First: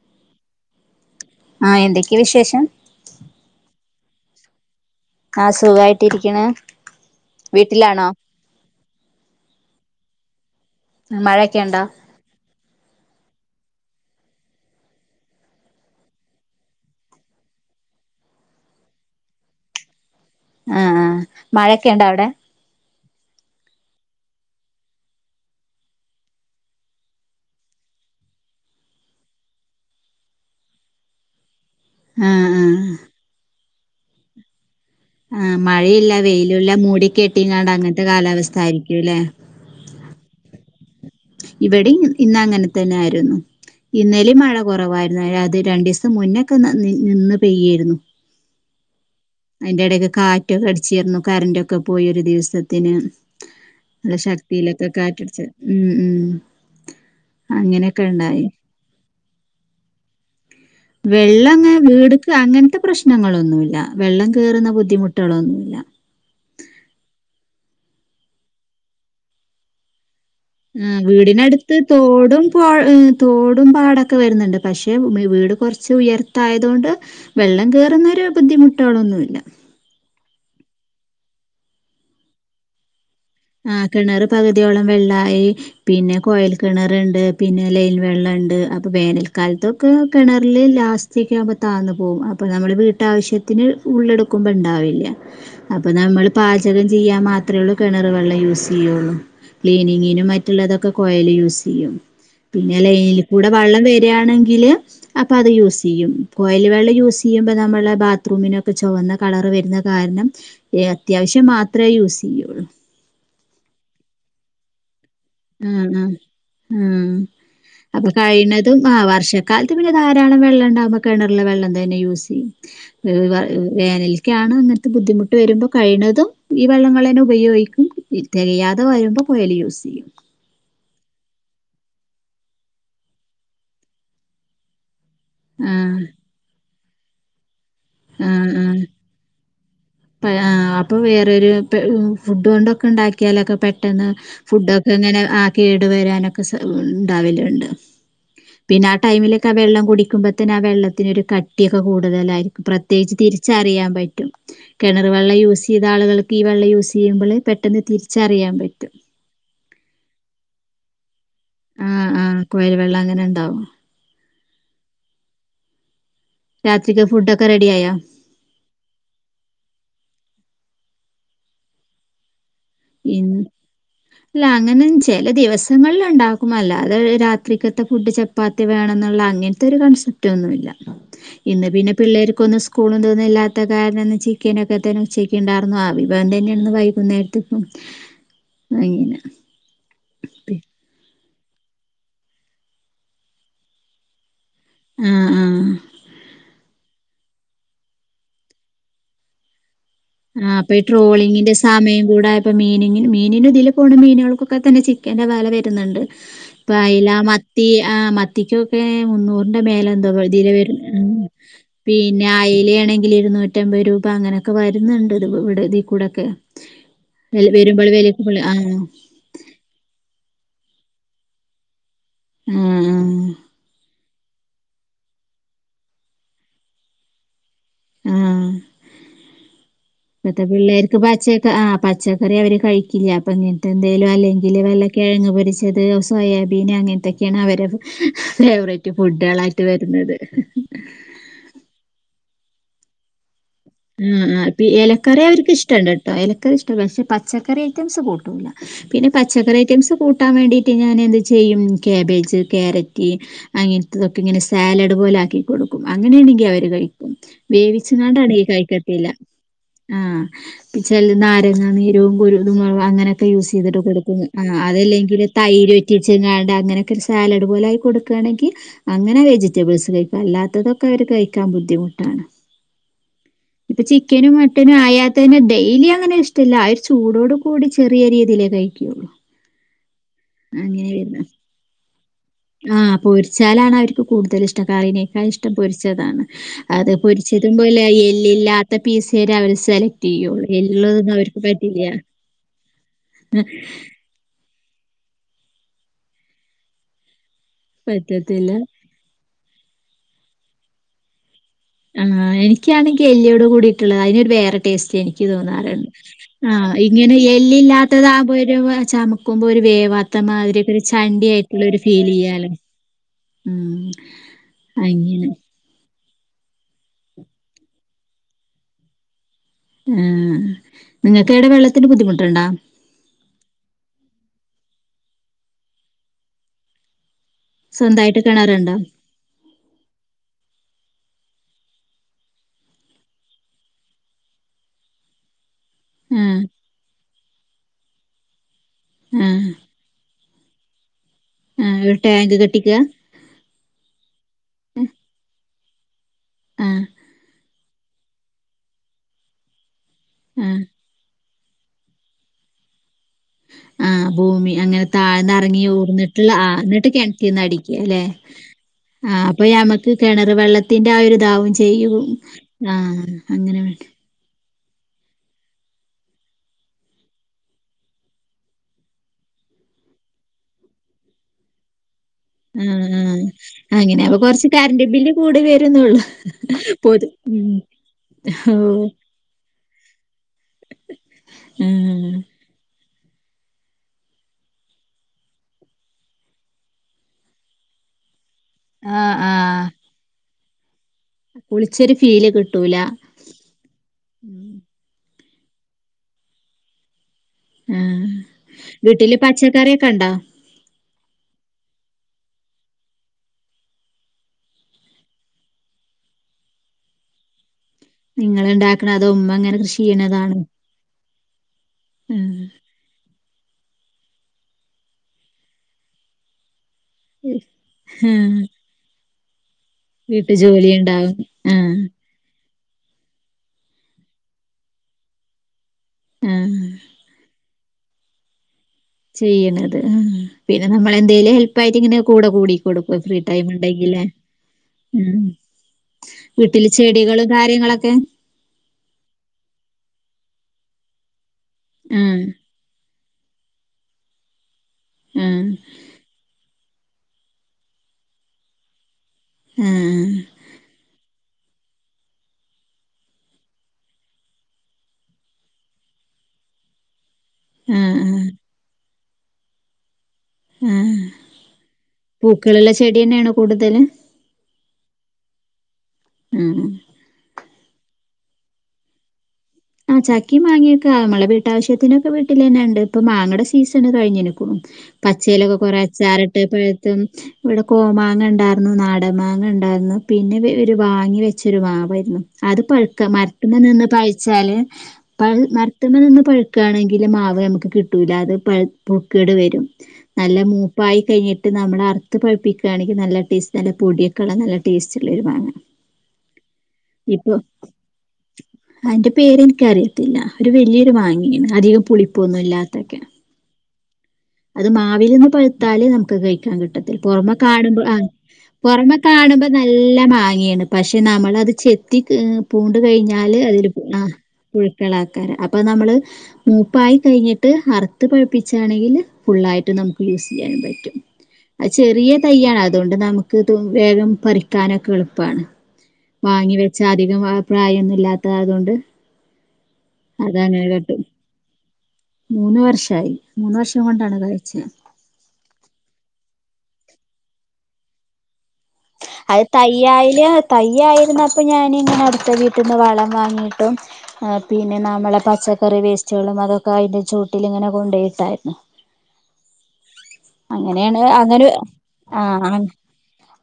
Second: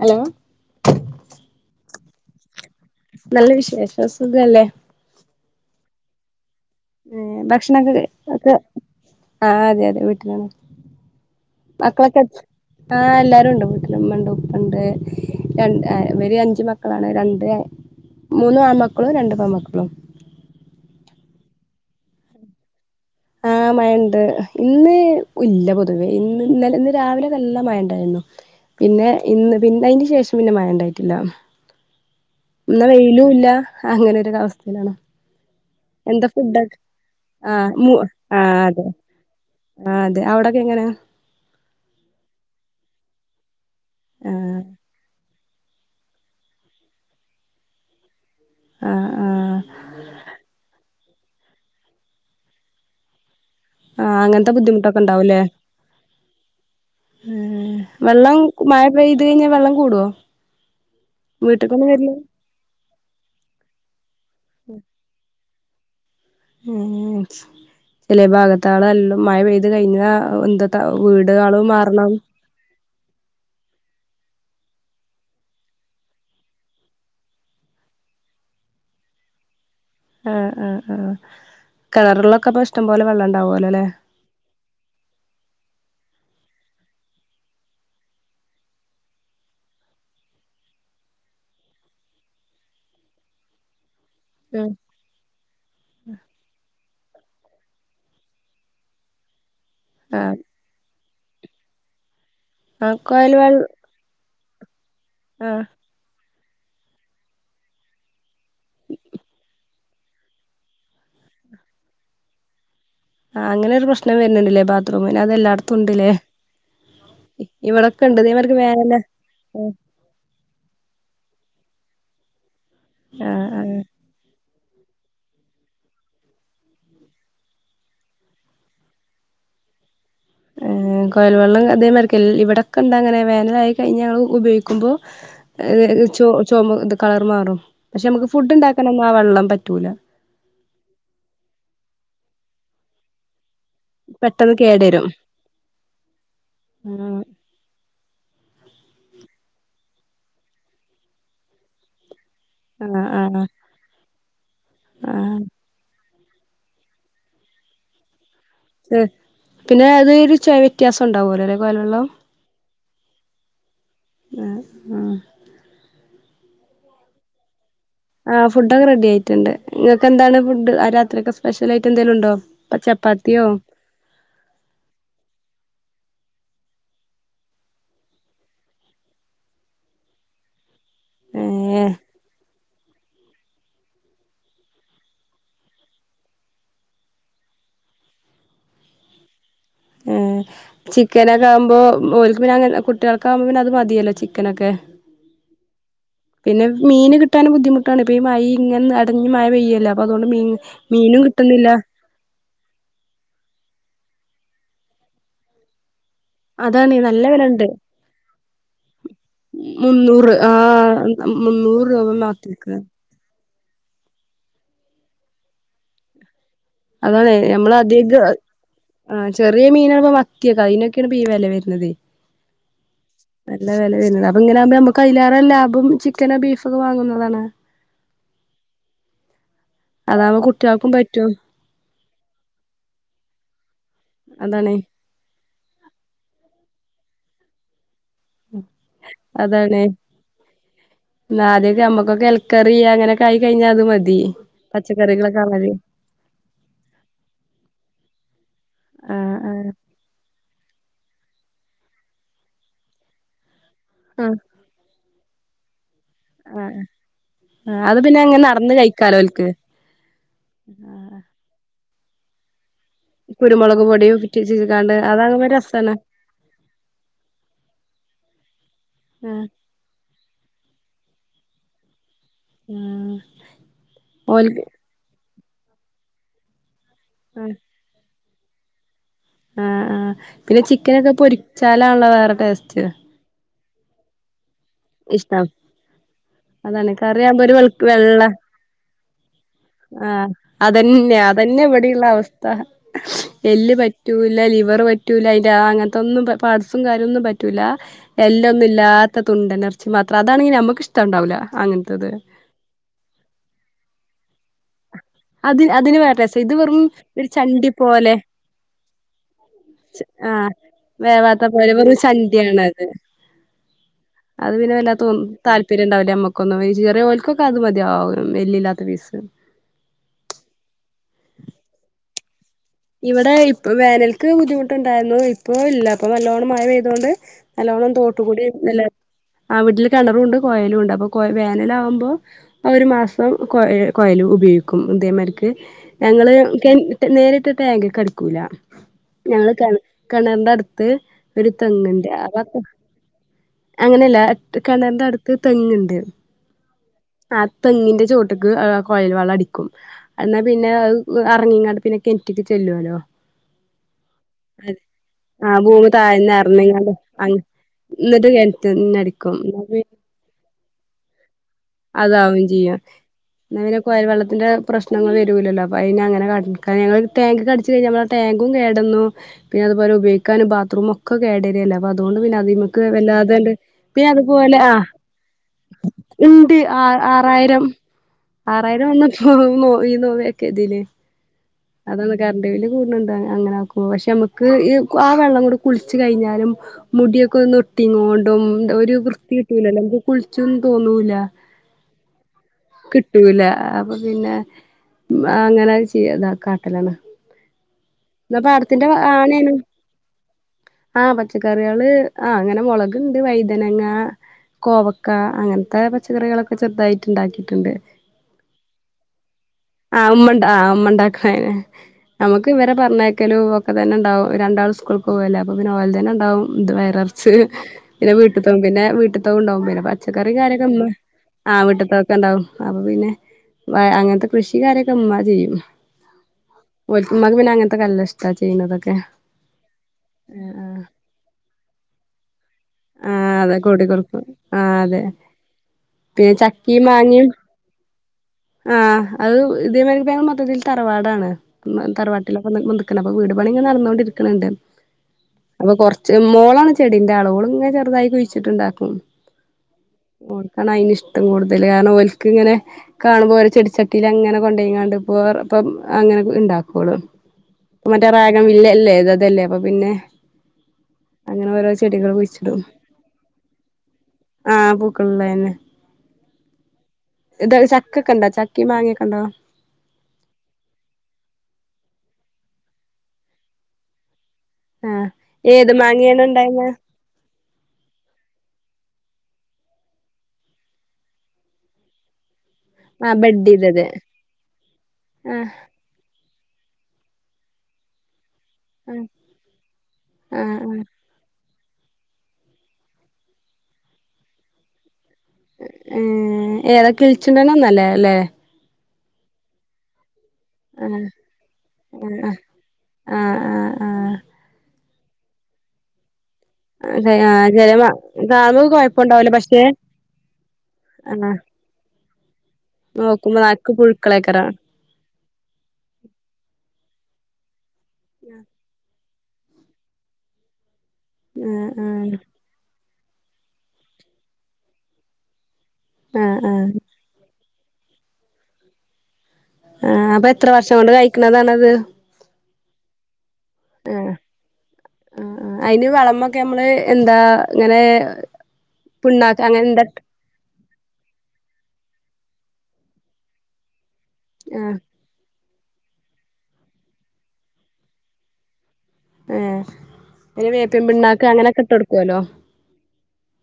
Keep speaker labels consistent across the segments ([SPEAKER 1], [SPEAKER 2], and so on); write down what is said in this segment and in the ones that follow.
[SPEAKER 1] Hello
[SPEAKER 2] ആഹ് എന്തെക്കെ വിശേഷം?
[SPEAKER 1] നല്ല വിശേഷ. സുഖല്ലേ?
[SPEAKER 2] ആഹ് സുഖായിട്ടിരിക്ക് ണ്
[SPEAKER 1] ഏഹ് ഭക്ഷണൊക്കെ ഒക്കെ ആഹ് അതെ യതെ വീട്ടിലാണ്.
[SPEAKER 2] മഴയൊക്കെ ഉണ്ടോ
[SPEAKER 1] മക്കളൊക്കെ ആഹ് എല്ലാരുണ്ട് വീട്ട്ല് ഉമ്മ ണ്ട് ഉപ്പണ്ട് ര എഹ് ഇവര് അഞ്ച് മക്കളാണ് രണ്ടാ മൂന്ന് ആമക്കളും രണ്ടു പെമക്കളും
[SPEAKER 2] ആഹ് ആഹ് മഴെക്കെ ണ്ട വടെ?
[SPEAKER 1] ആഹ് മയണ്ട് ഇന്ന് ഇല്ല പൊതുവേ ഇന്ന് ഇന്നലെ ഇന്ന് രാവിലെ നല്ല മയണ്ടായിര്ന്നു. പിന്നെ ഇന്ന് പിന്നെ അയ്ൻ്റെ ശേഷം പിന്നെ മഴണ്ടായിട്ടില്ല.
[SPEAKER 2] ആഹ്
[SPEAKER 1] എന്ന
[SPEAKER 2] ആഹ്
[SPEAKER 1] വെയിലുല്ല അങ്ങനൊരു അവസ്ഥയിലാണ്.
[SPEAKER 2] ആഹ് മഴയില്ല
[SPEAKER 1] എന്താ
[SPEAKER 2] വെയിലൂല്ല
[SPEAKER 1] ഫുഡൊക്കെ
[SPEAKER 2] മൂടി കെട്ടീങ്ങാണ്ട്
[SPEAKER 1] ആഹ് മു
[SPEAKER 2] അങ്ങൻത്തെ
[SPEAKER 1] ആഹ് അതെ
[SPEAKER 2] കാലാവസ്ഥായിരിക്കുല്ലേ
[SPEAKER 1] ആഹ് തെ അവടൊക്കെങ്ങനെ?
[SPEAKER 2] ഇവടിം ഇന്ന ങ്ങൻ തെന്നായിരുന്നു. ഇന്നലിം മഴ
[SPEAKER 1] ആഹ്
[SPEAKER 2] കൊറവായിരുന്നു അത് അത് രണ്ടിസം മുന്നെക്കെ ന്ന നി നിന്ന് പെയ്യേര്ന്നു
[SPEAKER 1] ആഹ് ആഹ്
[SPEAKER 2] അയ്ന്റെ ടെക്ക് കാറ്റൊക്കടിച്ചീർന്നു കര്ന്റൊക്കെ പോയി ഒരു ദിവസത്തിന് നല്ല
[SPEAKER 1] ആഹ് അങ്ങനത്തെ
[SPEAKER 2] ശക്തിയിലൊക്കെ
[SPEAKER 1] ബുദ്ധിമുട്ടൊക്കെ ഉണ്ടാവൂല്ലേ
[SPEAKER 2] കാറ്റിട്ച്ചെ ഉം ഉം
[SPEAKER 1] ഏഹ്
[SPEAKER 2] അങ്ങനെക്കെ
[SPEAKER 1] വെള്ളം
[SPEAKER 2] ണ്ടായി.
[SPEAKER 1] മഴ പെയ്ത് കഴ്ഞ്ഞാ വെള്ളം കൂടോ?
[SPEAKER 2] വെള്ളന്ന് വീട്ക്ക് അങ്ങൻത്തെ പ്രശ്നങ്ങളൊന്നുല്ല വെള്ളം കേറ്ന്ന ബുദ്ധിമുട്ടുകളൊന്നുല്ല.
[SPEAKER 1] ഉം ഉം ചെലെ ഭാഗത്താളല്ലോം മഴ പെയ്ത് കഴിഞ്ഞ
[SPEAKER 2] ഉം വീടിനട്ത്ത് തോടും പോ [unintelligible] തോടും പാടൊക്കെ വെര്ന്ന്ണ്ട് പക്ഷേ മ് വീട് കൊർച്ച് ഉയരത്തായതോണ്ട് വെള്ളം കേറുന്നൊരു ബുദ്ധിമുട്ടുകളൊന്നുല്ല.
[SPEAKER 1] ആഹ് ആഹ് ആഹ് കണറ്ലൊക്കെപ്പൊ ഇഷ്ടംപോലെ വെള്ളണ്ടാവോലോ
[SPEAKER 2] ആ
[SPEAKER 1] ല്ലെ
[SPEAKER 2] കിണറ് പകുതിയോളം വെള്ളായി പിന്നെ കോയൽ കണറ്ണ്ട് പിന്നെ ലൈൻ വെള്ള ണ്ട് അപ്പൊ വേനൽക്കാലത്തൊക്കെ കിണറില് ലാസ് റ്റൊക്കാവുമ്പോ താന്ന് പോവും അപ്പോ നമ്മള് വീട്ടാശ്യത്തിന് ഉള്ളെട് ക്കുംമ്പണ്ടാവേല അപ്പോ നമ്മള് പാചകം ചെയ്യാൻ മാത്രേള്ളൂ കെണ റ് വെള്ളം യൂസെയ്യൊള്ളു ക്ലീനിങ്ങിനും
[SPEAKER 1] ആഹ്
[SPEAKER 2] മറ്റുള്ളതൊക്കെ കോയല് യൂസെയ്യും. പിന്നെ
[SPEAKER 1] ആഹ്
[SPEAKER 2] ലൈലി
[SPEAKER 1] കൊഴൽ
[SPEAKER 2] കൂടെ
[SPEAKER 1] വെള്ള
[SPEAKER 2] വള്ളം വെരാണെങ്കില് അപ്പൊ അത്
[SPEAKER 1] ആഹ്
[SPEAKER 2] യൂസ് യ്യും കൊയല് വെള്ളം യൂസെയ്യുമ്പോ നമ്മള് ബാത്റൂമിനൊക്കെ ചോവന്ന കളറ് വര്ന്ന കാരണം ഏഹ് അത്യാവശ്യം മാത്രേ യൂസെയ്യൊള്ളൂ
[SPEAKER 1] ആഹ് അങ്ങനൊരു പ്രശ്നം വര്ന്ന്ണ്ട്ല്ലേ ബാത്റൂമിന് അത് എല്ലാട്ത്തുണ്ട്ല്ലേ
[SPEAKER 2] ഉം അപ്പൊ കഴിണതും
[SPEAKER 1] വേനല്
[SPEAKER 2] ആഹ് വർഷക്കാലത്ത് പിന്നെ ധാരാളം വെള്ളണ്ടാവുമ്പോ കെണറിലെ വെള്ളം തെന്നെ യൂസെയ്യും എഹ് വ
[SPEAKER 1] ആഹ് ആഹ്
[SPEAKER 2] വേനൽ ക്കാണ് ഇങ്ങൻത്തെ ബുദ്ധിമുട്ട് വരുമ്പോ കഴിണതും ഈ വെള്ളങ്ങളേനെ ഉപയോഗിക്കും തെകയാതെ വരുമ്പോൾ കുയല് യൂസെയ്യും.
[SPEAKER 1] ആഹ് കോയൽവെള്ളം അതേമാതിരിക്കെല്ല ഇവടെക്കെണ്ടങ്ങനെ വേനലായി കഴിഞ്ഞ ങ്ങൾ ഉപയോഗിക്കുമ്പോ
[SPEAKER 2] ആഹ്
[SPEAKER 1] എഹ് ചൊ ചൊമ ത് കളറ് മാറും പക്ഷെ അമ്മക്ക്
[SPEAKER 2] ആഹ്
[SPEAKER 1] ഫുഡ്
[SPEAKER 2] ആഹ്
[SPEAKER 1] ണ്ടാക്കാനൊന്നും ആ വെള്ളം പറ്റൂല.
[SPEAKER 2] പ ആഹ് അപ്പൊ വേറൊര് പ എഹ് ഫുഡൊ ണ്ടൊക്കെണ്ടാക്ക്യാലെക്കെ പെ ട്ടെന്ന്
[SPEAKER 1] പെട്ടെന്ന്
[SPEAKER 2] ഫുഡൊക്കെ
[SPEAKER 1] കേടരും
[SPEAKER 2] ങ്ങനെ ആഹ് കേടു വരാനൊക്കെ സ ഉം
[SPEAKER 1] ആഹ്
[SPEAKER 2] ഇണ്ടാവല്ണ്ട്. പിന്നെ ആ ടൈമിലൊക്കെ വെള്ളം കുടിക്കുമ്പോത്തിന് ആ വെള്ളത്തിന് കട്ട്യൊക്കെ കൂടുതലായിരി
[SPEAKER 1] ആഹ്
[SPEAKER 2] പ്രത്യേകിച്ച്
[SPEAKER 1] ആഹ്
[SPEAKER 2] തിരിച്ചറിയാൻ പറ്റും കിണർ വെള്ളം
[SPEAKER 1] ആഹ്
[SPEAKER 2] യൂ സീതലുകൾക്ക് ഈ വെള്ളം യൂസ് ചെയ്യുമ്പള് പെട്ടെന്ന് തിരിച്ചറിയാൻ പറ്റും
[SPEAKER 1] പിന്നെ അതൊരു ചൊയ വ്യത്യാസം ഉണ്ടാവല്ലോലെ കൊഴൽവെള്ളം
[SPEAKER 2] കോയൽ വെള്ളം അങ്ങനെ ഉണ്ടാവും
[SPEAKER 1] ആ ആ
[SPEAKER 2] രാത്രിക്ക് ഫുഡൊക്കെ റെഡിയായോ
[SPEAKER 1] ആ ഫുഡൊക്കെ റെഡി ആയിട്ടുണ്ട് നിങ്ങൾക്ക് എന്താണ് ഫുഡ്‌ ആ രാത്രിയൊക്കെ സ്പെഷ്യൽ ആയിട്ട് എന്തേലും ഒണ്ടോ ചപ്പാത്തിയോ
[SPEAKER 2] ഇല്ല അങ്ങനെ ചില ദിവസങ്ങളിൽ ഉണ്ടാക്കും അല്ല അത് രാത്രിക്കത്തെ ഫുഡ് ച പ്പാത്തി വേണം എന്നുള്ള അങ്ങനത്തെ ഒരു കൺസെപ്റ്റൊന്നുല്ല ഇന്ന്
[SPEAKER 1] ഏഹ്
[SPEAKER 2] പിന്നെ പിള്ളേര്ക്കൊന്നും സ്കൂള് എന്തോന്നും ഇല്ലാത്ത കാരണം ഇന്ന് ചിക്കനൊക്കെ തന്നെ ഉച്ചയ്ക്ക്‌ ഉണ്ടായിരുന്നു ആ വിഭവം തന്നെയാണിന്ന് വൈകുന്നേരം ത്തിപ്പം അങ്ങനെ
[SPEAKER 1] ഓ ചിക്കന് അതാവുമ്പോ ഓൽക്ക്‌ പിന്നെ അങ്ങനെ കുട്ടികൾക്ക്‌ ആകുമ്പോ പിന്നെ അത് മതിയല്ലോ ചി ക്കനൊക്കെ
[SPEAKER 2] ആഹ് ആഹ്
[SPEAKER 1] പിന്നെ മീന് കിട്ടാന് ബുദ്ധിമുട്ടാണ് പ്പൊ ഈ മഴ ഇങ്ങനെ അടഞ്ഞ് മഴ പെയ്യല്ലോ അതുകൊണ്ട് മീ
[SPEAKER 2] ആഹ് അപ്പൊ ഈ
[SPEAKER 1] മീനും
[SPEAKER 2] ട്രോളിങ്ങിന്റെ
[SPEAKER 1] കിട്ടുന്നില്ല
[SPEAKER 2] സമയം കൂടായപ്പോ മീ മീനിന് ഇതിൽ പോകുന്ന മീനുകൾക്കൊക്കെ തന്നെ ചിക്കന്റെ വല വരുന്നുണ്ട് അപ്പ
[SPEAKER 1] അതാണ്
[SPEAKER 2] ഐല
[SPEAKER 1] നല്ല വെലണ്ട്
[SPEAKER 2] മത്തി ആ മത്തിക്കൊക്കെ മുന്നൂറിന്റെ മേലെ
[SPEAKER 1] മുന്നൂറ്
[SPEAKER 2] എന്തോദിലെ
[SPEAKER 1] ആ
[SPEAKER 2] വരു
[SPEAKER 1] മുന്നൂറ് രൂപ
[SPEAKER 2] പിന്നെ അയില
[SPEAKER 1] മത്തിക്ക്
[SPEAKER 2] ആണെ ഇരുന്നൂറ്റമ്പത് രൂപ അങ്ങനൊക്കെ വരുന്നുണ്ട് ഇത് ഇവിടെ ഇതി കൂടൊക്കെ
[SPEAKER 1] അതാണ് നമ്മള്
[SPEAKER 2] വരുമ്പാൾ
[SPEAKER 1] അധിക
[SPEAKER 2] വേലൊക്കെള്ള ആ
[SPEAKER 1] ആ ചെറിയ മീൻ ആണ് മത്തിയൊക്കെ അതിനൊക്കെയാണ് പ്പീ വില വരുന്നത്
[SPEAKER 2] ആഹ് ആഹ്
[SPEAKER 1] നല്ല വില വരുന്നത് അപ്പൊ ഇങ്ങനെ ആവുമ്പോ നമ്മ കൈയിലാറ ലാഭം ചിക്കനോ ബീഫോ ഒക്കെ വാങ്ങുന്നതാണ്
[SPEAKER 2] ആഹ്
[SPEAKER 1] അതാവുമ്പോ
[SPEAKER 2] ഇപ്പത്തെ
[SPEAKER 1] കുട്ടികൾക്കും
[SPEAKER 2] പിള്ളേർക്ക്
[SPEAKER 1] പറ്റും
[SPEAKER 2] പച്ചക്ക ആ പച്ചക്കറി അവര് കഴിക്കില്ല അപ്പ ഇങ്ങനത്തെ എന്തെലും അല്ലെങ്കില്
[SPEAKER 1] അതാണ്
[SPEAKER 2] വല്ല കിഴങ്ങ് പൊരിച്ചത് സോയാബീൻ അങ്ങനത്തൊക്കെയാണ് അവരെ ഫേവറേറ്റ് ഫുഡുകളായിട്ട് വരുന്നത്
[SPEAKER 1] എന്ന ആദ്യൊക്കെ നമ്മുക്കൊക്കെൽക്കറി അങ്ങനൊക്കെ ആയി കഴിഞ്ഞാ അത് മതി പച്ചക്കറികളൊക്കെ മതി
[SPEAKER 2] ആ എലക്കറി ഇഷ്ട്ടാ പക്ഷെ പച്ചക്കറി ഐറ്റംസ് കൂട്ടൂല്ല. പിന്നെ
[SPEAKER 1] ആ ആ
[SPEAKER 2] പച്ചക്കറി ഐറ്റംസ് കൂട്ടാൻ വേണ്ടിട്ട് ഞാൻ എന്ത് ചെയ്യും കാബേജ്, ക്യാരറ്റ്. അങ്ങൻത്തെതൊക്കെ
[SPEAKER 1] ആ
[SPEAKER 2] ഇങ്ങനെ സാലഡ് പോലെ ആക്കി. കൊടുക്കും അങ്ങനാണെങ്കി അവര്
[SPEAKER 1] ആഹ്
[SPEAKER 2] കഴിക്കും
[SPEAKER 1] ആഹ് അത് പിന്നെ അങ്ങനെ
[SPEAKER 2] വേവിച്ച്കാണ്ടാണെങ്കി കഴി
[SPEAKER 1] നടന്ന് കഴിക്കാലോ ഓൽക്ക്
[SPEAKER 2] ആഹ് പ് ചെൽനാരങ്ങ നീരും കുരുമൊളകും അങ്ങനെ. ക്കെ യൂസെയ്തിട്ട്
[SPEAKER 1] കുരുമുളക് പൊടിയും
[SPEAKER 2] കൊടുക്കും ആ
[SPEAKER 1] ഉറ്റിച്ച്ക്കാണ്ട്
[SPEAKER 2] അതല്ലെങ്കിൽ
[SPEAKER 1] അതാകുമ്പോ
[SPEAKER 2] തൈര്
[SPEAKER 1] രസാണ്
[SPEAKER 2] ഉറ്റിച്ചങ്ങാണ്ട് അങ്ങനെയൊക്കെ ഒരു സാലഡ് പോലെ ആയി കൊടു ക്കാണെങ്കി അങ്ങനെ
[SPEAKER 1] ആഹ്
[SPEAKER 2] വെജിറ്റബിൾസ് കഴിക്കും അല്ലാത്തതൊക്കെ അവര് കഴിക്കാൻ ബുദ്ധിമുട്ടാണ്.
[SPEAKER 1] ആഹ്.
[SPEAKER 2] ഇപ്പൊ ചിക്കനും
[SPEAKER 1] ഓൽക്ക്
[SPEAKER 2] മട്ടനും ആയാ തന്നെ ഡെയിലി അങ്ങനെ ഇഷ്ട്ടല്ല ആ ഒരു ചൂടോട്
[SPEAKER 1] ആഹ്
[SPEAKER 2] കൂടി ചി ചെറിയ രീതിയിലേ കഴിക്കുള്ളൂ.
[SPEAKER 1] ആഹ് ആഹ് പിന്നെ
[SPEAKER 2] അങ്ങനെ
[SPEAKER 1] ചിക്കനൊക്കെ
[SPEAKER 2] വരുന്ന
[SPEAKER 1] പൊരിച്ചാലോള്ള വേറെ. ടേസ്റ്റ്
[SPEAKER 2] ആഹ് പൊര്ച്ചാലാണ് അവർക്ക് കൂടുതൽ ഇഷ് ട്ട കറിനേക്കാ
[SPEAKER 1] ഇഷ്ടം
[SPEAKER 2] ഇഷ്ട്ടം പൊരിച്ചതാണ് അത്
[SPEAKER 1] അതാണ് കറിയാവുമ്പോ ഒരു വെൾ
[SPEAKER 2] പൊരിച്ചതുംപോലെ
[SPEAKER 1] വെള്ള
[SPEAKER 2] എല്ലില്ലാ ത്ത പീസേ ര് അവര്
[SPEAKER 1] ആഹ്
[SPEAKER 2] സെലക്ടറ്റെയ്യുള്ളു എല്ലുള്ളതൊന്നും
[SPEAKER 1] അതന്നെ
[SPEAKER 2] അവര്ക്ക്
[SPEAKER 1] അതന്നെ
[SPEAKER 2] പറ്റില്യ
[SPEAKER 1] ഇവിടെള്ള റ്റൂല ലിവർ പറ്റൂല അയ്ന്റെ ആ അങ്ങൻത്തൊന്നും പ പാട്സും കാര്യൊന്നും പ റ്റൂല
[SPEAKER 2] പറ്റത്തില്ല
[SPEAKER 1] എല്ലൊന്നും ഇല്ലാത്ത തുണ്ടനെർച്ചി മാത്രം അതാണെങ്കി നമ്മുക്ക്ഷ്ട്ടണ്ടാവൂല.
[SPEAKER 2] ആഹ് എനിക്കാണെങ്കി എല്ല്യോട് കൂടിയിട്ടുള്ളതാ അയ്നൊരു വേറെ. ടേസ്റ്റ് എനിക്ക്
[SPEAKER 1] അത്
[SPEAKER 2] തോന്നാര്.
[SPEAKER 1] അതിന് വേറെ രസം ഇത്
[SPEAKER 2] ആഹ്
[SPEAKER 1] വെറും
[SPEAKER 2] ഇങ്ങനെ
[SPEAKER 1] ഒരു ചണ്ടി പോലെ
[SPEAKER 2] എല്ല്ല്ലാത്തതാവുമ്പോരുവാ ചമക്കുമ്പോ ഒരു വേവാത്ത
[SPEAKER 1] ആഹ്
[SPEAKER 2] ത്തമാതിരിയൊക്കെ ഒരു ചണ്ടി
[SPEAKER 1] വേവാത്ത പോലെ
[SPEAKER 2] ആയിട്ടുള്ളൊരു
[SPEAKER 1] വെറും
[SPEAKER 2] ഫീലെയ്യാലോ?
[SPEAKER 1] ചന്തിയാണത് അത് പിന്നെ വല്ലാത്തോന്നും. താല്പര്യണ്ടാവില്ല നമ്മക്കൊന്നും. ഈ ചെറിയോൽക്കൊക്കെ അത് മതിയാവും എല്ലില്ലാത്ത പീസ്.
[SPEAKER 2] ഏഹ് നിങ്ങക്ക് ഏടെ വെള്ളത്തിന് ബുദ്ധിമുട്ട്ണ്ടാ?
[SPEAKER 1] ഇവടെ ഇപ്പം വേനൽക്ക് ബുദ്ധിമുട്ടുണ്ടായിരുന്നു. ഇപ്പോ ഇല്ല ഇപ്പോ നല്ലോണം മയ പെയ്തോണ്ട്. നല്ലോണം തോട്ട്
[SPEAKER 2] സ്വന്തായിട്ട്
[SPEAKER 1] കൂടിം
[SPEAKER 2] കിണറുണ്ടോ?
[SPEAKER 1] നല്ല ആഹ് വീട്ടില് കെണറുണ്ട്. കൊയലുണ്ട്. അപ്പോ കൊ വേനലാവുമ്പോ. ആഹ് ഒരു മാസം കൊയ് കൊയൽ ഉപയോയ്ക്കും ഇതേമാരി ക്ക് ഞങ്ങള്
[SPEAKER 2] ആഹ്
[SPEAKER 1] കെൻ നേരിട്ട് ടാങ്ക്ക്ക് അടിക്കൂല.
[SPEAKER 2] ആഹ്
[SPEAKER 1] ഞങ്ങള് കെൺ കെണറിന്റെ അട്ത്ത് ഒരു
[SPEAKER 2] ആഹ്
[SPEAKER 1] തെങ്ങ്ണ്ട്
[SPEAKER 2] ടാങ്ക്
[SPEAKER 1] അത് ഒക്കെ.
[SPEAKER 2] കെട്ടിക്കാ
[SPEAKER 1] അങ്ങനെ അല്ല ഏഹ് കെണറിന്റെ അട്ത്ത് തെങ്ങ്ണ്ട്.
[SPEAKER 2] ആഹ്.
[SPEAKER 1] ആഹ് തെങ്ങിന്റെ ചോട്ട്ക്ക് ഏഹ് കൊയൽ വള്ളം അടിക്കും. എന്നാ
[SPEAKER 2] ആഹ്
[SPEAKER 1] പിന്നെ അഹ് എറങ്ങിങ്ങാണ്ട് പിന്നെ കെൺ റ്റ്ക്ക് ചെല്ലുല്ലോ.
[SPEAKER 2] ആഹ് ഭൂമി
[SPEAKER 1] അത്
[SPEAKER 2] അങ്ങനെ താഴ്ന്ന്
[SPEAKER 1] ആഹ്
[SPEAKER 2] എറങ്ങി
[SPEAKER 1] ഭൂമി താഴ്ന്ന്
[SPEAKER 2] ഊർന്നിട്ടുള്ള ആഹ് എന്നിട്ട്
[SPEAKER 1] നെർഞ്ഞ്ങ്ങാണ്ട്. അങ്ക്
[SPEAKER 2] കിണറ്റിന്ന്
[SPEAKER 1] ഇന്ന്ട്ട്. ത്ത്ന്നെട്ക്കും.
[SPEAKER 2] ഇയമ്മ്ക്ക് കെണര് വെള്ളത്തിന്റെ ആഹ് ഒര്താവും ചെയ്യും
[SPEAKER 1] അതാവും ചിയ്യും.
[SPEAKER 2] ആഹ് അങ്ങനെ
[SPEAKER 1] ഇന്നാ പിന്നെ
[SPEAKER 2] വേണ്ട
[SPEAKER 1] കൊയൽ വെള്ളത്തിന്റെ പ്രശ്നങ്ങള് വരൂലല്ലോ. അപ്പോ അയ്നങ്ങനെ കാട്ട്ക്കാ ഞങ്ങള് ടാങ്ക്ക്കട്ച്ച് കഴിഞ്ഞാ നമ്മളെ ടാങ്കും കേടന്നു. പിന്നെ അതുപോലെ ഉപയോയ്ക്കാനും ബാത്റൂമൊക്കെ. കേടരല്ലേ അപ്പോ അതുകൊണ്ട് പിന്നെ അതിമ്മ്ക്ക്
[SPEAKER 2] ആഹ് ആഹ്
[SPEAKER 1] വല്ലാതെണ്ട്
[SPEAKER 2] അങ്ങനെ
[SPEAKER 1] പിന്നെ
[SPEAKER 2] അപ്പൊ കൊറച്ച്
[SPEAKER 1] അതുപോലെ
[SPEAKER 2] കറണ്ട്
[SPEAKER 1] ആഹ്
[SPEAKER 2] ബില്ല് കൂടി വര്ന്നുള്ളൂ. പൊതു ഹ്മ്
[SPEAKER 1] ഓഹ് നോയി നോവക്കെതില്
[SPEAKER 2] ആഹ്
[SPEAKER 1] അതാണ് കറണ്ട് ബില്ല് കൂട്ണ് ണ്ട് അതന്നെ കറന്റ്‌ ബില്ല് കൂട്ണ് ണ്ട് അങ്ങനെ ആക്കുമ്പം. പക്ഷേ നമ്മുക്ക് ഈ ആഹ് വെള്ളം ഇങ്ങട് കുളിച്ച് കഴിഞ്ഞാലും മുടിയൊക്കെ ഒന്ന് ഒട്ടിങ്ങൂണ്ടും, ഒരു
[SPEAKER 2] ആഹ്
[SPEAKER 1] വൃത്തി കിട്ടൂല്ലല്ലോ. നമുക്ക് കുളിച്ചുന്ന് തോന്നൂല്ല.
[SPEAKER 2] കുളിച്ചെര് ഫീല് കിട്ടൂല.
[SPEAKER 1] ക്കൂല. അപ്പോ പിന്നെ ഹ്മ് അങ്ങനെ ചിയതാതാക്കലാണ്.
[SPEAKER 2] ആഹ് വീട്ടില് പച്ചക്കറിയൊക്കെണ്ടോ?
[SPEAKER 1] ആഹ് പച്ചക്കറിയാള് ആഹ് ഇങ്ങനെ മൊളക്ണ്ട്. വൈതനങ്ങ. കോവക്ക അങ്ങൻത്തെ പച്ചക്കറികളൊക്കെ ചെർതായിട്ട് ഇണ്ടാക്കിയിട്ട്ണ്ട്.
[SPEAKER 2] നിങ്ങള് ഇണ്ടാക്ക്ണോ അതോ ഉമ്മങ്ങനെ കൃഷിയ്യ്ണതാണോ?
[SPEAKER 1] ഉമ്മണ്ട ആഹ് ഉമ്മ ഇണ്ടാക്കണന്നേ. നമുക്ക് ഇവരെ ക്കലും ഒക്കെ തന്നെ ഇണ്ടാവും. രണ്ടാളും സ്കൂൾക്ക് പൂവല്ലേ. അപ്പ പിന്നെ ഓൽതന്നെ ഇണ്ടാവും ഇത് വയറർ ച്ച് പിന്നെ
[SPEAKER 2] ആഹ്
[SPEAKER 1] വീട്ടിത്തതും. പിന്നെ വീട്ട്ത്തതുണ്ടാവും. പിന്നെ പച്ചക്കറി
[SPEAKER 2] വീട്ടു ജോലി
[SPEAKER 1] കാരൊക്കെ മ്മ
[SPEAKER 2] ഇണ്ടാവും
[SPEAKER 1] ആ
[SPEAKER 2] ആഹ്
[SPEAKER 1] വീട്ട്ത്ത ക്കണ്ടാവും. അപ്പോ പിന്നെ അങ്ങൻത്തെ കൃഷിക്കാര്യോക്കെ മ്മാ ചെയ്യും
[SPEAKER 2] ആഹ്
[SPEAKER 1] ഓൽക്ക് ഉമ്മാക്ക് പിന്നെ അങ്ങൻത്തെക്കെ ഇഷ്ടാ ചെയ്യ്ണതൊക്കെ
[SPEAKER 2] ചെയ്യണത്. പിന്നെ നമ്മളെ എന്തേലും ഹെൽപ് ആയിട്ട് ഇങ്ങനെ കൂടെ കൂടി കൊടുക്കും. ഫ്രീ
[SPEAKER 1] ആഹ്
[SPEAKER 2] ടൈം
[SPEAKER 1] അതെ കൂട്ടി
[SPEAKER 2] ഇണ്ടെങ്കില്.
[SPEAKER 1] കൊടുക്കും അതെ
[SPEAKER 2] ആഹ്
[SPEAKER 1] പിന്നെ
[SPEAKER 2] വീട്ടില്
[SPEAKER 1] ചക്കിം
[SPEAKER 2] ചെടികള്
[SPEAKER 1] മാങ്ങിം
[SPEAKER 2] കാര്യങ്ങളൊക്കെ
[SPEAKER 1] ആഹ് അത് ഇതേമാരിക്ക് ഞങ്ങൾ മൊത്തത്തിൽ തറവാടാണ്. ഉം
[SPEAKER 2] ആഹ്
[SPEAKER 1] തറവാട്ടിലും ന്ന് വന്തുക്ക്ണ്. അപ്പോ വീട് പണി ഇങ്ങനെ നടന്നൊണ്ടിരിക്കണ് ണ്ട്.
[SPEAKER 2] ആഹ്
[SPEAKER 1] അപ്പോ കൊറച്ച് മോളാണ് ചെടിന്റെ ആള്. ഓള് ഇങ്ങെനെ ചെറുതായി കുയിച്ചിട്ട്ണ്ടാക്കും.
[SPEAKER 2] ആഹ്
[SPEAKER 1] ഓർക്കാണ് അയിന്ഷ്ട കൂടുതല് കാരണം ഓൽക്ക്ങ്ങനെ കാണുമ്പോ ഒരോ ചെടിച്ചട്ടിലങ്ങനെ കൊണ്ടയിങ്കാണ്ട് പ്പോ ഇപ്പം അങ്ങനെണ്ടാക്കോള്ള്
[SPEAKER 2] ആഹ്
[SPEAKER 1] മറ്റേ
[SPEAKER 2] ആഹ്
[SPEAKER 1] റേഗംവില്ലല്ലേ ഇത് അതല്ലേ അപ്പോ പിന്നെ അങ്ങനെ ഓരോ ചെടികൾ കുഴിച്ചു
[SPEAKER 2] ക്കള് ള്ള ചെടിന്നെയാണോ കൂടുതൽ
[SPEAKER 1] ആഹ് പൂക്കളള്ള തന്നെ
[SPEAKER 2] ആഹ്
[SPEAKER 1] ഇത് ചക്കക്കെണ്ടോ ചക്കി മാങ്ങിയൊക്കെ ഉണ്ടോ
[SPEAKER 2] ആ ചക്കി മാങ്ങിയൊക്കെ മ്മെളെ വീട്ടാവശ്യത്തിനൊക്കെ വീട്ടിൽന്നെണ്ട് ഇപ്പൊ മാങ്ങയുടെ സീസൺ കഴിഞ്ഞി ക്കുണ്
[SPEAKER 1] ആഹ്
[SPEAKER 2] പച്ചയിലൊക്കെ
[SPEAKER 1] ഏത്
[SPEAKER 2] കൊറേ
[SPEAKER 1] മാങ്ങയാണ്
[SPEAKER 2] അച്ചാറിട്ട്
[SPEAKER 1] ഉണ്ടായിരുന്നെ
[SPEAKER 2] പഴ്ത്തും ഇവിടെ കോമാങ്ങണ്ടാർന്നു നാടൻ മാങ്ങ ണ്ടാർന്നു പിന്നെ ഒരു വാങ്ങി വെച്ചരു മാവായിരുന്നു അത് പഴുക്ക
[SPEAKER 1] ആഹ് ബെഡ്
[SPEAKER 2] മരത്ത്മ്മ
[SPEAKER 1] ചെയ്തത്
[SPEAKER 2] നിന്ന് പഴിച്ചാല് പഴ്
[SPEAKER 1] ആഹ്
[SPEAKER 2] മര് രത്തുമേനിന്ന് പഴുക്കാണെങ്കിൽ മാവ് നമുക്ക് കിട്ടൂല്ല അത് പഴ്
[SPEAKER 1] ആഹ്
[SPEAKER 2] പൂകേട് വരും നല്ല
[SPEAKER 1] ആഹ് ആഹ്
[SPEAKER 2] മൂപ്പായി കഴിഞ്ഞിട്ട് നമ്മള് അറുത്ത് പഴപ്പിക്കാണെങ്കിൽ നല്ല ടേസ്റ്റ് നല്ല പൊടിയൊക്കെുള്ള നല്ല ടേസ്റ്റ് ഉള്ളരുമാങ്ങ
[SPEAKER 1] ഏ ഏതാ കിളിച്ചുണ്ടൻഒന്നല്ല ല്ലേ
[SPEAKER 2] അതിൻ്റെ പേരെ എനിക്കറിയത്തില്ല ഒരു വലിയൊരു
[SPEAKER 1] ആഹ്
[SPEAKER 2] മാങ്ങിയാണ് അധികം
[SPEAKER 1] ആഹ്
[SPEAKER 2] പുളിപ്പൊന്നും ഇല്ലാത്തക്കെ
[SPEAKER 1] ആഹ് ആഹ് ആഹ്
[SPEAKER 2] അത് മാവിൽന്ന് പഴുത്താൽ നമുക്ക് കഴി കിട്ടത്തില്ല
[SPEAKER 1] അതെ ആ
[SPEAKER 2] പുറമെ
[SPEAKER 1] ചെല
[SPEAKER 2] കാണുമ്പോ
[SPEAKER 1] മാ
[SPEAKER 2] ആ
[SPEAKER 1] കാണുമ്പോ
[SPEAKER 2] പുറമെ
[SPEAKER 1] കൊഴപ്പണ്ടാവൂല
[SPEAKER 2] കാണുമ്പോ
[SPEAKER 1] പക്ഷെ
[SPEAKER 2] നല്ല മാങ്ങയാണ് പക്ഷെ
[SPEAKER 1] ആ
[SPEAKER 2] നമ്മൾത് ചെത് ത്തി പൂണ്ട്
[SPEAKER 1] നോക്കുമ്പോ
[SPEAKER 2] കഴിഞ്ഞാല് അതിൽ
[SPEAKER 1] നാക്ക് പുഴുക്കളേക്കാരം
[SPEAKER 2] ആപുഴ് കളക്കാരം അപ്പൊ നമ്മള് മൂപ്പായി കഴിഞ്ഞിട്ട് അറുത്ത് പഴിപ്പിച്ചാണെങ്കില് ഫുള്ളായിട്ട് നമുക്ക് യൂസ് ചെയ്യാനും പറ്റും
[SPEAKER 1] ആ
[SPEAKER 2] അഹ്
[SPEAKER 1] ആ
[SPEAKER 2] ചെറിയ തയ്യാണ് അതുകൊണ്ട് നമുക്ക് വേഗം പറിക്കാനൊക്കെ എളുപ്പാണ്
[SPEAKER 1] ആ ആ
[SPEAKER 2] വാങ്ങി വെച്ചാൽ അതികം പ്രായന്നും ഇല്ലാത്തായതുകൊണ്ട്
[SPEAKER 1] ആഹ് അപ്പൊ എത്ര വർഷം കൊണ്ട് കായിക്കണതാണത്
[SPEAKER 2] മൂന്ന് വർഷായി മൂന്ന് വർഷം കൊണ്ടാണ് കാഴ്ചെ
[SPEAKER 1] ആഹ് അതിന് വളമൊക്കെ നമ്മള് എന്താ ഇങ്ങനെ
[SPEAKER 2] അത്
[SPEAKER 1] പിണ്ണാക്ക് അങ്ങനെ എന്താ
[SPEAKER 2] തയ്യായില് തയ്യായിരുന്നപ്പൊ ഞാനിങ്ങനെ അടുത്ത വീട്ടിൽന്ന് വളം വാങ്ങിയിട്ടും ആ പിന്നെ നമ്മളെ പച്ചക്കറി വേസ്റ്റുകളും അതൊക്കെ അതിന്റെ ച്ചോട്ടിലിങ്ങനെ കൊണ്ടയിട്ടായിരുന്നു
[SPEAKER 1] ഏ പിന്നെ വേപ്പിൻ
[SPEAKER 2] അങ്ങനെയാണ്
[SPEAKER 1] പിണ്ണാക്ക്
[SPEAKER 2] അങ്ങനെ
[SPEAKER 1] അങ്ങനെയൊക്കെ ഇട്ട് കൊടുക്കുവല്ലോ
[SPEAKER 2] ആഹ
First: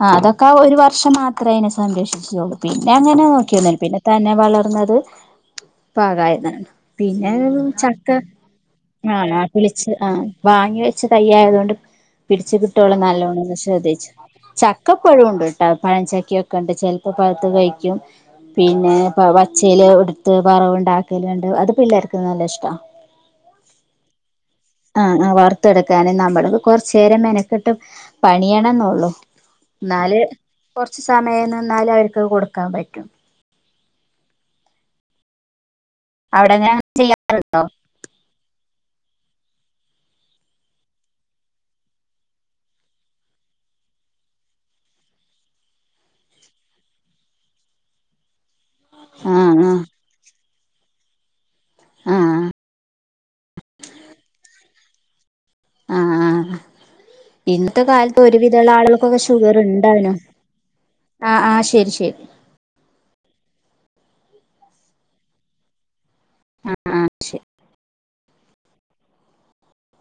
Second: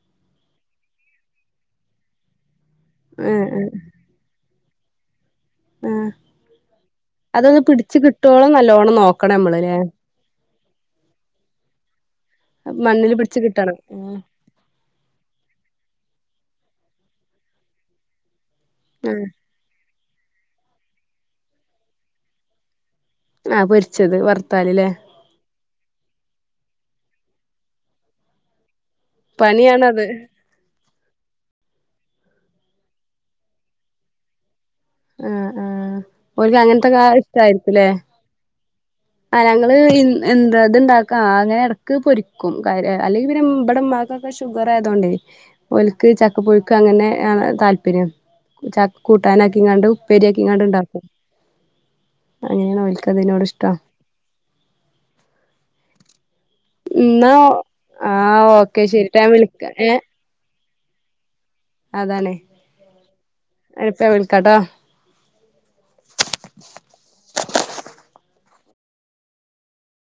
[SPEAKER 2] ആ അതൊക്കെ ഒരു വർഷം മാത്രമേ അയ്നെ സംരക്ഷിച്ചുള്ളൂ പിന്നെ അങ്ങനെ
[SPEAKER 1] ആ ആ
[SPEAKER 2] നോക്കിന്നുല്ല പിന്നെ തന്നെ വളർന്നത് പാകായതാണ് പിന്നെ
[SPEAKER 1] അതൊന്ന് പിടിച്ച്
[SPEAKER 2] ചക്ക
[SPEAKER 1] കിട്ടോളം നല്ലോണം
[SPEAKER 2] ആ
[SPEAKER 1] നോക്കണം
[SPEAKER 2] ആ
[SPEAKER 1] നമ്മള് ല്ലേ
[SPEAKER 2] പിളിച്ച് ആ വാങ്ങി വെച്ച് തയ്യായതുകൊണ്ട് പിടിച്ചു കിട്ടുവോളം
[SPEAKER 1] മണ്ണില് പിടിച്ച്
[SPEAKER 2] നല്ലോണംന്നു
[SPEAKER 1] കിട്ടണം
[SPEAKER 2] ശ്രദ്ധിച്ചു
[SPEAKER 1] ആ
[SPEAKER 2] ചക്കഇപ്പോഴുണ്ട് ട്ടാ പഴചക്കൊക്കെ ഉണ്ട് ചെലപ്പോ പഴുത്തു കഴിക്കും പിന്നെ പചേൽ എടുത്ത് വറവ് ഉണ്ടാക്ക ല്ണ്ട് അത് പിള്ളേർക്ക് നല്ല ഇഷ്ടാ
[SPEAKER 1] ആഹ പൊരിച്ചത് വർത്താലല്ലേ
[SPEAKER 2] ആ ആ വറുത്തെ എടുക്കാന നമ്മള കുറചേരം മെനക്കിട്ട് പണിയണംന്നള്ളു
[SPEAKER 1] പണിയാണത്
[SPEAKER 2] എന്നാല് കൊറച്ച് സമയം നിന്നാല അവർക്ക് കൊടുക്കാൻ പറ്റും
[SPEAKER 1] ആഹ ആ ഒരിക്ക
[SPEAKER 2] അവിടെങ്ങനെ അങ്ങനെ
[SPEAKER 1] അങ്ങനത്തെൊക്കെ
[SPEAKER 2] ചെയ്യാറുണ്ടോ
[SPEAKER 1] ഇഷ്ടായിരിക്കല്ലേ ആ ഞങ്ങള് എന്താ ഇതുണ്ടാക്കാം അങ്ങനെ ഇടക്ക് പൊരിക്കും ക അല്ലെങ്കിൽ പിന്നെമ്മടെ ക്കെ ഷുഗർ ആയതൊണ്ടേ ഒലക്ക് ചക്ക പുൊഴുക്ക് അങ്ങനെയ ആണ് താല്പര്യം ചക്ക കൂട്ടാന
[SPEAKER 2] ആ ആ
[SPEAKER 1] ഇക്കി ഇങ്ങാണ്ട ഇണ്ടാക്കും
[SPEAKER 2] ആ
[SPEAKER 1] അങ്ങനെയണോ ഒൽക്കത്തിനോട് ഇഷ്ട
[SPEAKER 2] ആഹ ആ്
[SPEAKER 1] എന്നാ
[SPEAKER 2] ഇന്നത്തെ
[SPEAKER 1] ആ
[SPEAKER 2] കാലത്ത് ഒരുവിധമുള്ള
[SPEAKER 1] ഓക്കെ ശരി
[SPEAKER 2] ആളുകൾക്കൊക്കെ
[SPEAKER 1] ട്ടാ ഞാൻ
[SPEAKER 2] ഷുഗർ
[SPEAKER 1] വിളിക്ക
[SPEAKER 2] ഉണ്ടാണും ആഹ് ആഹ്
[SPEAKER 1] അതണെ ഇപ്പാ വിളിക്കാട്ടോ